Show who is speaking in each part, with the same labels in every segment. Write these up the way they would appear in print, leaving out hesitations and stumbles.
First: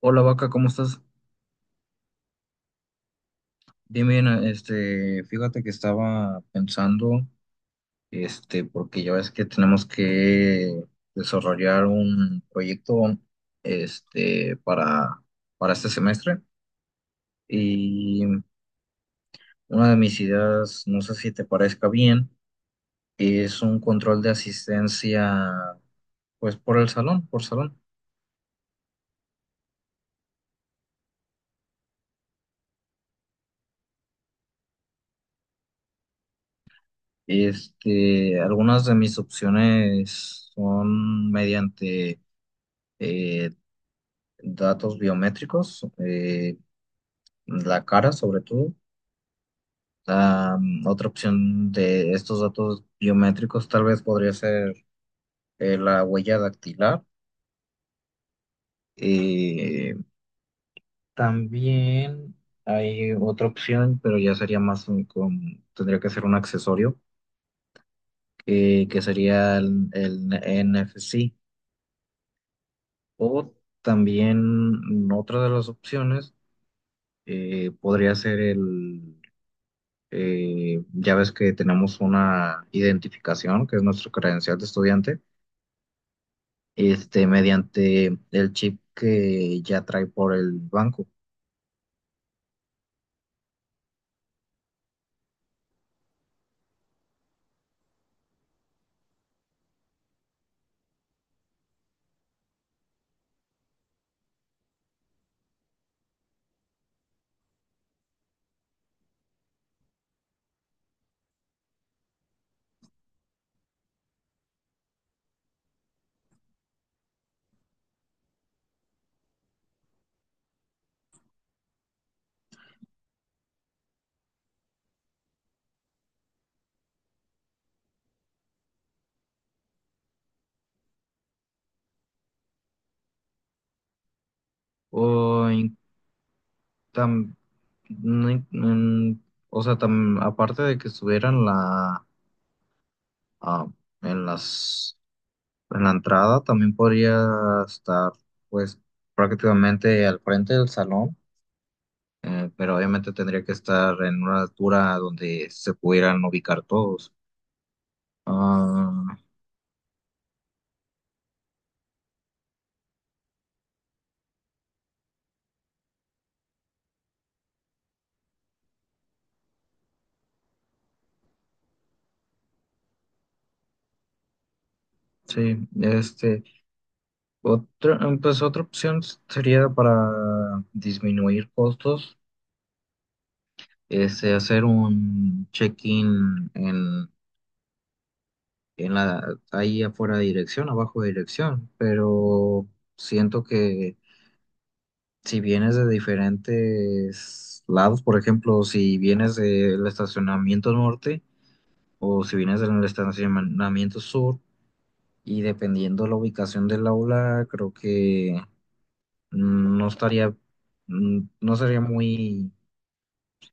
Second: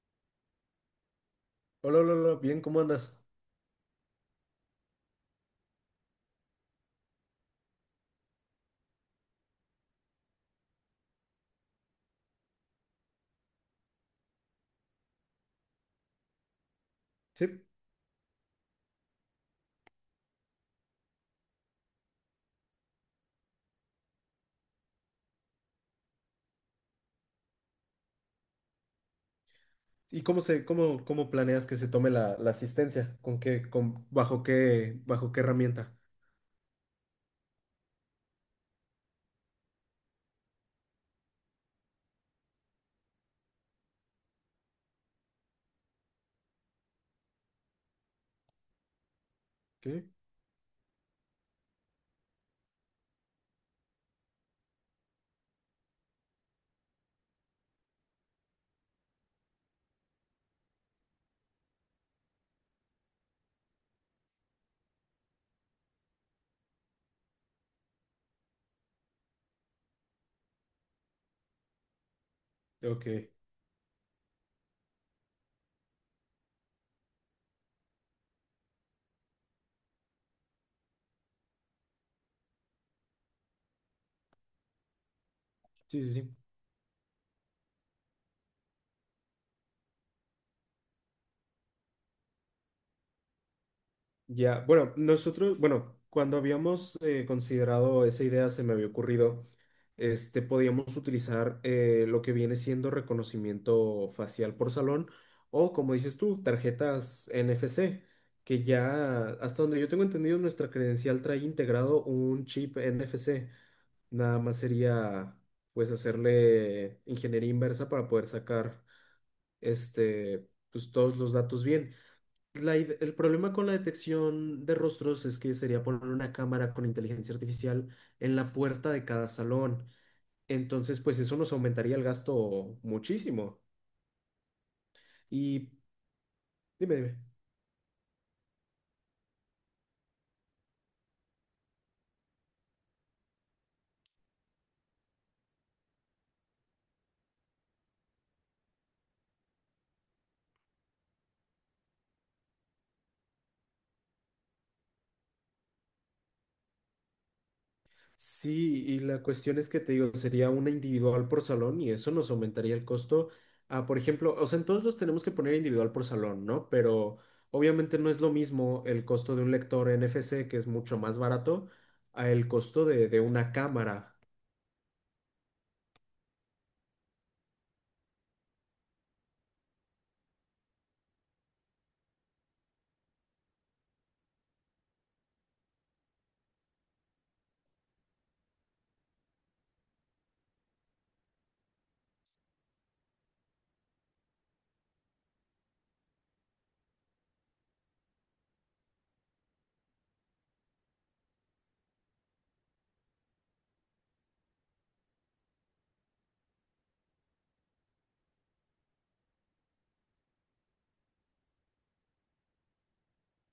Speaker 1: Hola vaca, ¿cómo estás?
Speaker 2: Hola, hola, hola, bien, ¿cómo andas?
Speaker 1: Bien, bien, fíjate que estaba pensando, porque ya ves que tenemos que desarrollar un proyecto, este, para, para este semestre
Speaker 2: Sí.
Speaker 1: y una de mis ideas, no sé si te parezca bien, es un control de asistencia, pues por el salón, por salón.
Speaker 2: ¿Y cómo se, cómo planeas que se tome la asistencia? ¿Con qué, con, bajo qué herramienta?
Speaker 1: Algunas de mis opciones son mediante eh, datos biométricos, la cara sobre todo.
Speaker 2: ¿Qué?
Speaker 1: Ah, otra opción de estos datos biométricos tal vez podría ser la huella dactilar. Eh, también hay otra opción, pero ya sería más tendría que ser un accesorio, que sería el NFC.
Speaker 2: Ok.
Speaker 1: O también otra de las opciones podría ser el ya ves que tenemos una identificación, que es nuestro credencial de estudiante,
Speaker 2: Sí, sí, sí.
Speaker 1: mediante el chip que ya trae por el banco.
Speaker 2: Ya, bueno, nosotros, bueno, cuando habíamos considerado esa idea, se me había ocurrido, este, podíamos utilizar lo que viene siendo reconocimiento facial por salón o, como dices tú, tarjetas NFC, que ya, hasta donde yo tengo entendido, nuestra credencial trae integrado un chip NFC. Nada más sería pues hacerle ingeniería inversa para poder sacar este pues todos los datos bien. El problema con la detección de rostros es que sería poner una cámara con inteligencia artificial en la puerta de cada salón. Entonces, pues eso nos aumentaría el gasto muchísimo.
Speaker 1: O,
Speaker 2: Y dime, dime.
Speaker 1: tam- no o sea, aparte de que estuviera en la, ah, en las, en la entrada, también podría estar, pues, prácticamente al frente del salón, pero obviamente tendría que estar en una altura donde se pudieran ubicar todos.
Speaker 2: Sí, y
Speaker 1: Ah,
Speaker 2: la cuestión es que te digo, sería una individual por salón y eso nos aumentaría el costo a, por ejemplo, o sea, en todos los tenemos que poner individual por salón, ¿no? Pero obviamente no es lo mismo el costo de un lector NFC, que es mucho más barato, a el costo de una cámara.
Speaker 1: sí, pues otra opción sería para disminuir costos, hacer un check-in ahí afuera de dirección, abajo de dirección, pero siento que si vienes de diferentes lados, por ejemplo, si vienes del estacionamiento norte o si vienes del estacionamiento sur, y dependiendo la ubicación del aula, creo que no estaría, no sería muy,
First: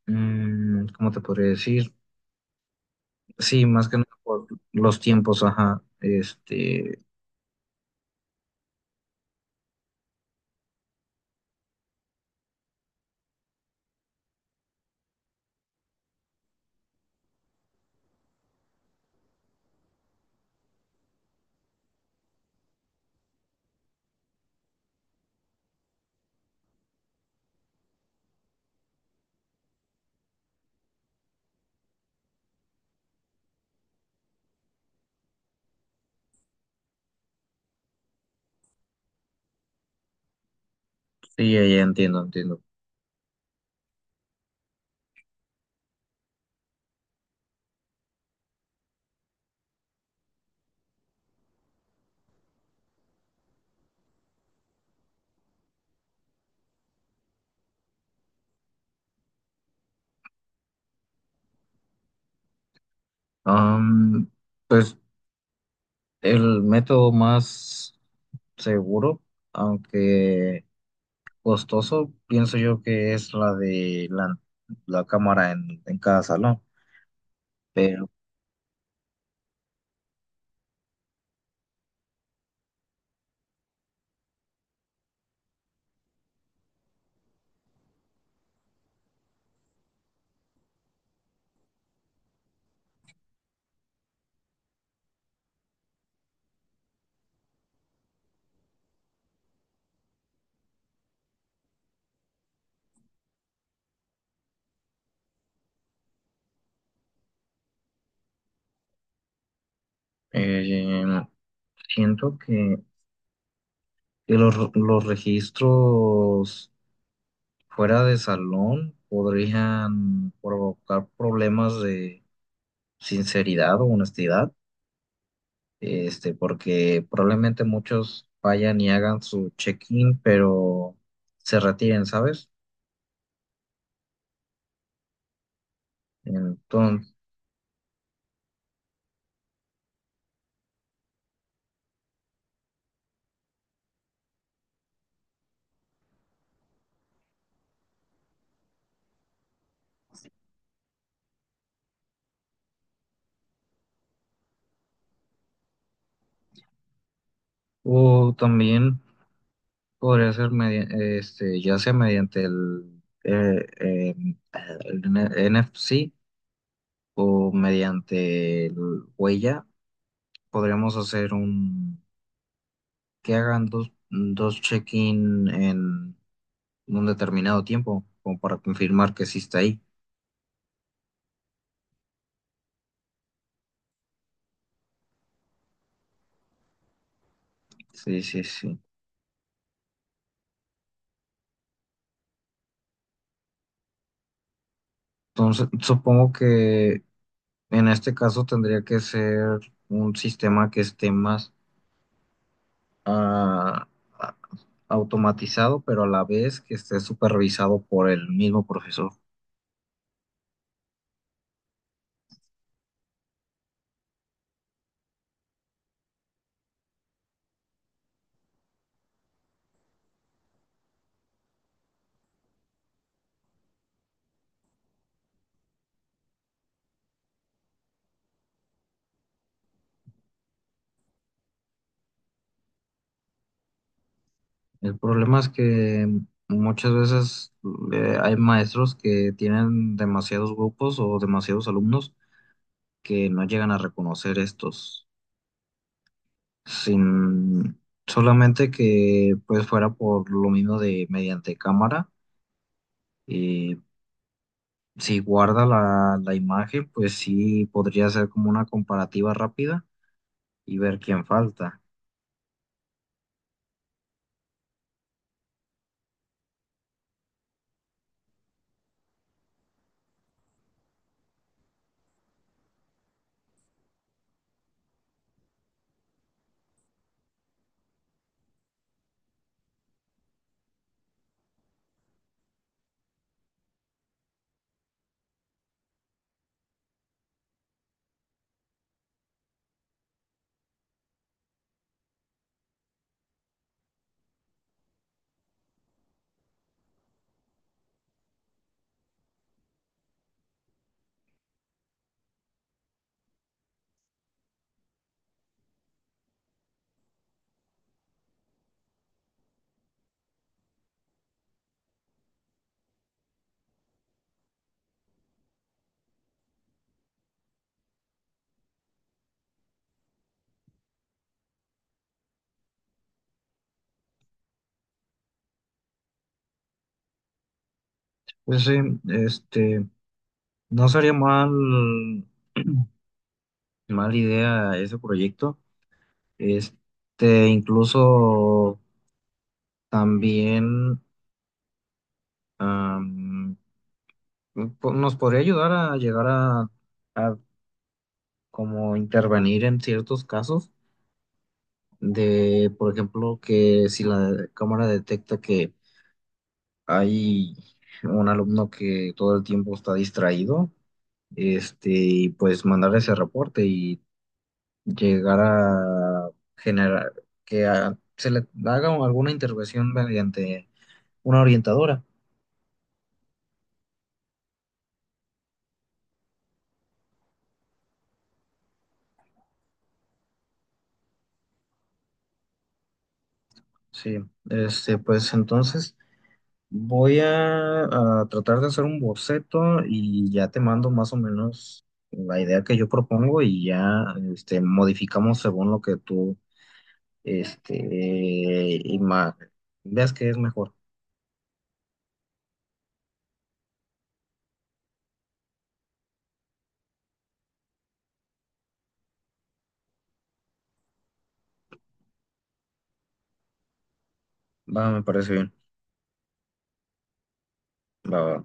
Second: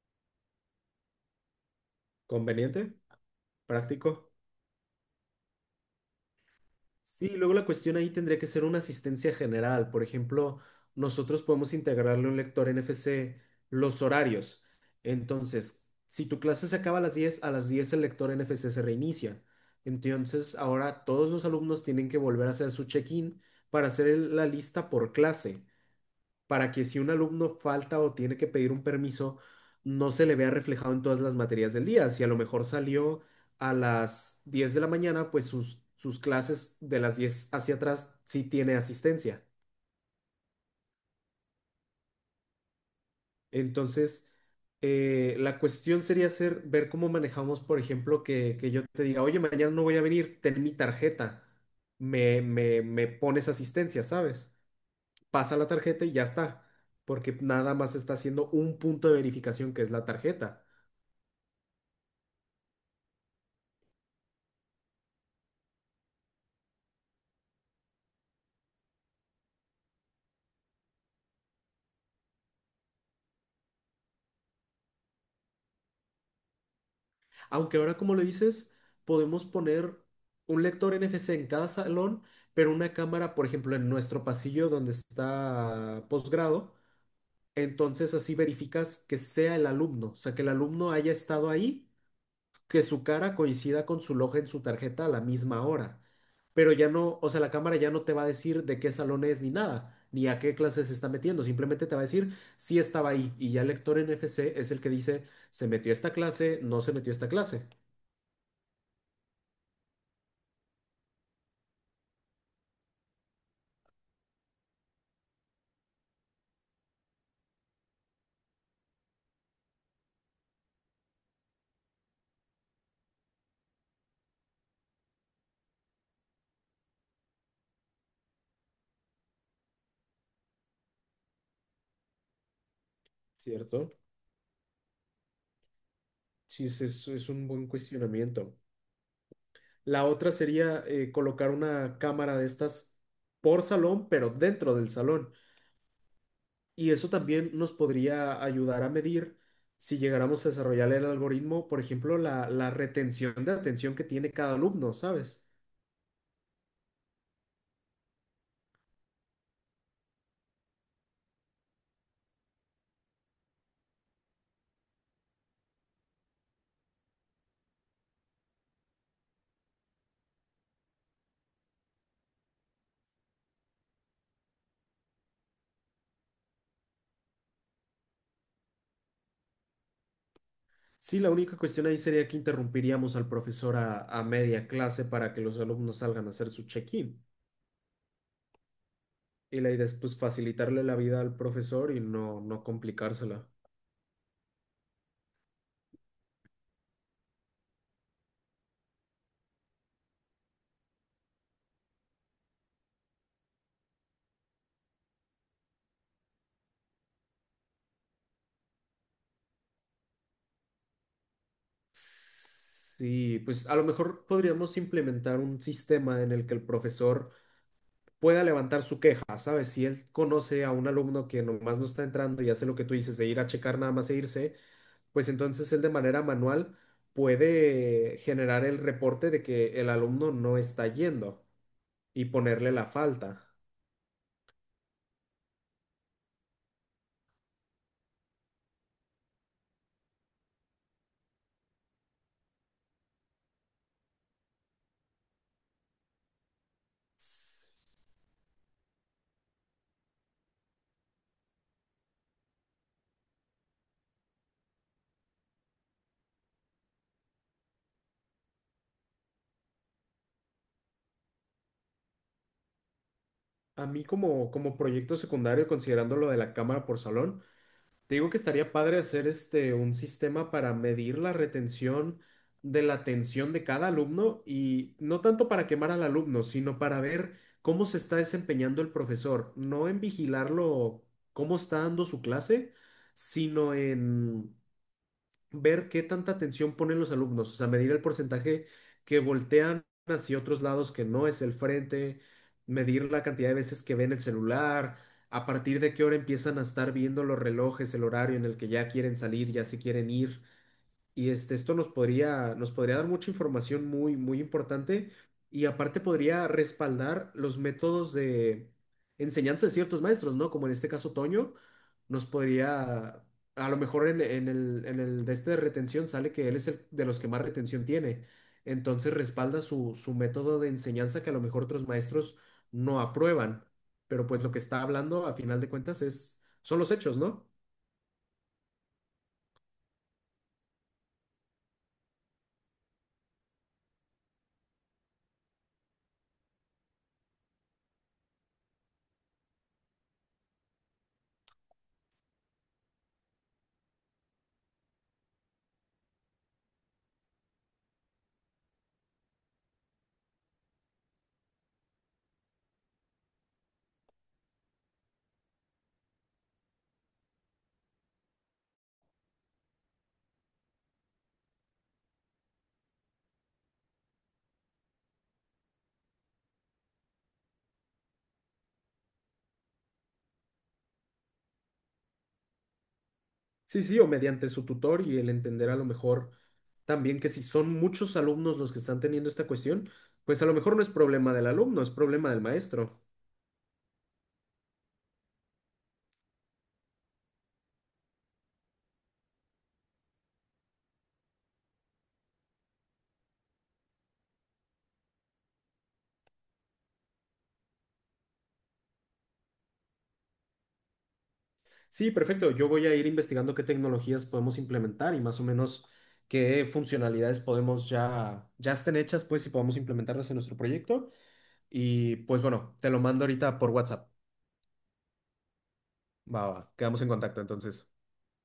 Speaker 1: ¿cómo te podría decir?
Speaker 2: ¿Conveniente?
Speaker 1: Sí, más que nada
Speaker 2: ¿Práctico?
Speaker 1: por los tiempos, ajá,
Speaker 2: Sí, luego la cuestión ahí tendría que ser una asistencia general. Por ejemplo, nosotros podemos integrarle a un lector NFC los horarios. Entonces, si tu clase se acaba a las 10, a las 10 el lector NFC se reinicia. Entonces, ahora todos los alumnos tienen que volver a hacer su check-in para hacer la lista por clase para que si un alumno falta o tiene que pedir un permiso, no se le vea reflejado en todas las materias del día. Si a lo mejor salió a las 10 de la mañana, pues sus clases de las 10 hacia atrás sí tiene asistencia.
Speaker 1: sí, ya, ya entiendo, entiendo.
Speaker 2: Entonces, la cuestión sería ser ver cómo manejamos, por ejemplo, que yo te diga, oye, mañana no voy a venir, ten mi tarjeta, me, me pones asistencia, ¿sabes? Pasa la tarjeta y ya está, porque nada más está haciendo un punto de verificación que es la tarjeta.
Speaker 1: Am, pues el método más seguro, aunque costoso, pienso yo que es la de la cámara en cada salón,
Speaker 2: Aunque ahora,
Speaker 1: pero
Speaker 2: como lo dices, podemos poner un lector NFC en cada salón, pero una cámara, por ejemplo, en nuestro pasillo donde está posgrado. Entonces así verificas que sea el alumno, o sea, que el alumno haya estado ahí, que su cara coincida con su loja en su tarjeta a la misma hora. Pero ya no, o sea, la cámara ya no te va a decir de qué salón es ni nada, ni a qué clase se está metiendo, simplemente te va a decir si estaba ahí. Y ya el lector NFC es el que dice, se metió a esta clase, no se metió a esta clase.
Speaker 1: eh, siento que los registros fuera de salón podrían provocar problemas de sinceridad o honestidad, porque probablemente muchos vayan y hagan su check-in, pero se retiren, ¿sabes?
Speaker 2: ¿Cierto? Sí, es,
Speaker 1: Entonces,
Speaker 2: es un buen cuestionamiento. La otra sería colocar una cámara de estas por salón, pero dentro del salón. Y eso también nos podría ayudar a medir si llegáramos a desarrollar el algoritmo, por ejemplo, la retención de atención que tiene cada alumno, ¿sabes?
Speaker 1: o también podría ser ya sea mediante el NFC o mediante el huella, podríamos hacer un que hagan dos check-in en un determinado tiempo, como para confirmar que sí está ahí.
Speaker 2: Sí, la única cuestión ahí sería que interrumpiríamos al profesor a media clase para que los alumnos salgan a hacer su check-in.
Speaker 1: Sí, sí, sí.
Speaker 2: Y la idea es pues facilitarle la vida al profesor y no, no complicársela.
Speaker 1: Entonces, supongo que en este caso tendría que ser un sistema que esté más ah, a- automatizado, pero a la vez que esté supervisado por el mismo profesor.
Speaker 2: Sí, pues a lo mejor podríamos implementar un sistema en el que el profesor pueda levantar su queja, ¿sabes? Si él conoce a un alumno que nomás no está entrando y hace lo que tú dices de ir a checar nada más e irse, pues entonces él de manera manual puede generar el reporte de que el alumno no está yendo y ponerle la falta.
Speaker 1: El problema es que muchas veces hay maestros que tienen demasiados grupos o demasiados alumnos que no llegan a reconocer estos. Sin solamente que pues fuera por lo mismo de mediante cámara. eh, si guarda la imagen, pues sí podría ser como una comparativa rápida y ver quién falta.
Speaker 2: A mí como, como proyecto secundario, considerando lo de la cámara por salón, te digo que estaría padre hacer este un sistema para medir la retención de la atención de cada alumno y no tanto para quemar al alumno, sino para ver cómo se está desempeñando el profesor, no en vigilarlo cómo está dando su clase, sino en ver qué tanta atención ponen los alumnos, o sea, medir el porcentaje que voltean hacia otros lados que no es el frente, medir la cantidad de veces que ven el celular, a partir de qué hora empiezan a estar viendo los relojes, el horario en el que ya quieren salir, ya se quieren ir. Y este, esto nos podría dar mucha información muy, muy importante y aparte podría respaldar los métodos de enseñanza de ciertos maestros, ¿no? Como en este caso Toño, nos podría, a lo mejor en el de este de retención sale que él es el de los que más retención tiene. Entonces respalda su, su método de enseñanza que a lo mejor otros maestros no aprueban. Pero pues lo que está hablando a final de cuentas es, son los hechos, ¿no?
Speaker 1: Pues sí, este, no sería mal, mal idea ese proyecto. Incluso también am, nos podría ayudar a llegar a a como intervenir en ciertos casos de, por ejemplo, que si la cámara detecta que hay un alumno que todo el tiempo está distraído, y pues mandar ese reporte y llegar a generar que se le haga alguna intervención mediante una orientadora.
Speaker 2: Sí, sí, o mediante su tutor y el entender a lo mejor también que si son muchos alumnos los que están teniendo esta cuestión, pues a lo mejor no es problema del alumno, es problema del maestro.
Speaker 1: Sí, pues entonces. Voy a tratar de hacer un boceto y ya te mando más o menos la idea que yo propongo y ya modificamos según lo que tú este, ima- veas que es mejor.
Speaker 2: Sí, perfecto. Yo voy a ir investigando qué tecnologías podemos implementar y más o menos qué funcionalidades podemos ya, ya estén hechas, pues, y podemos implementarlas en nuestro proyecto. Y pues bueno, te lo mando ahorita por WhatsApp.
Speaker 1: Va, me parece bien.
Speaker 2: Va, va, quedamos en contacto entonces.
Speaker 1: Va, va.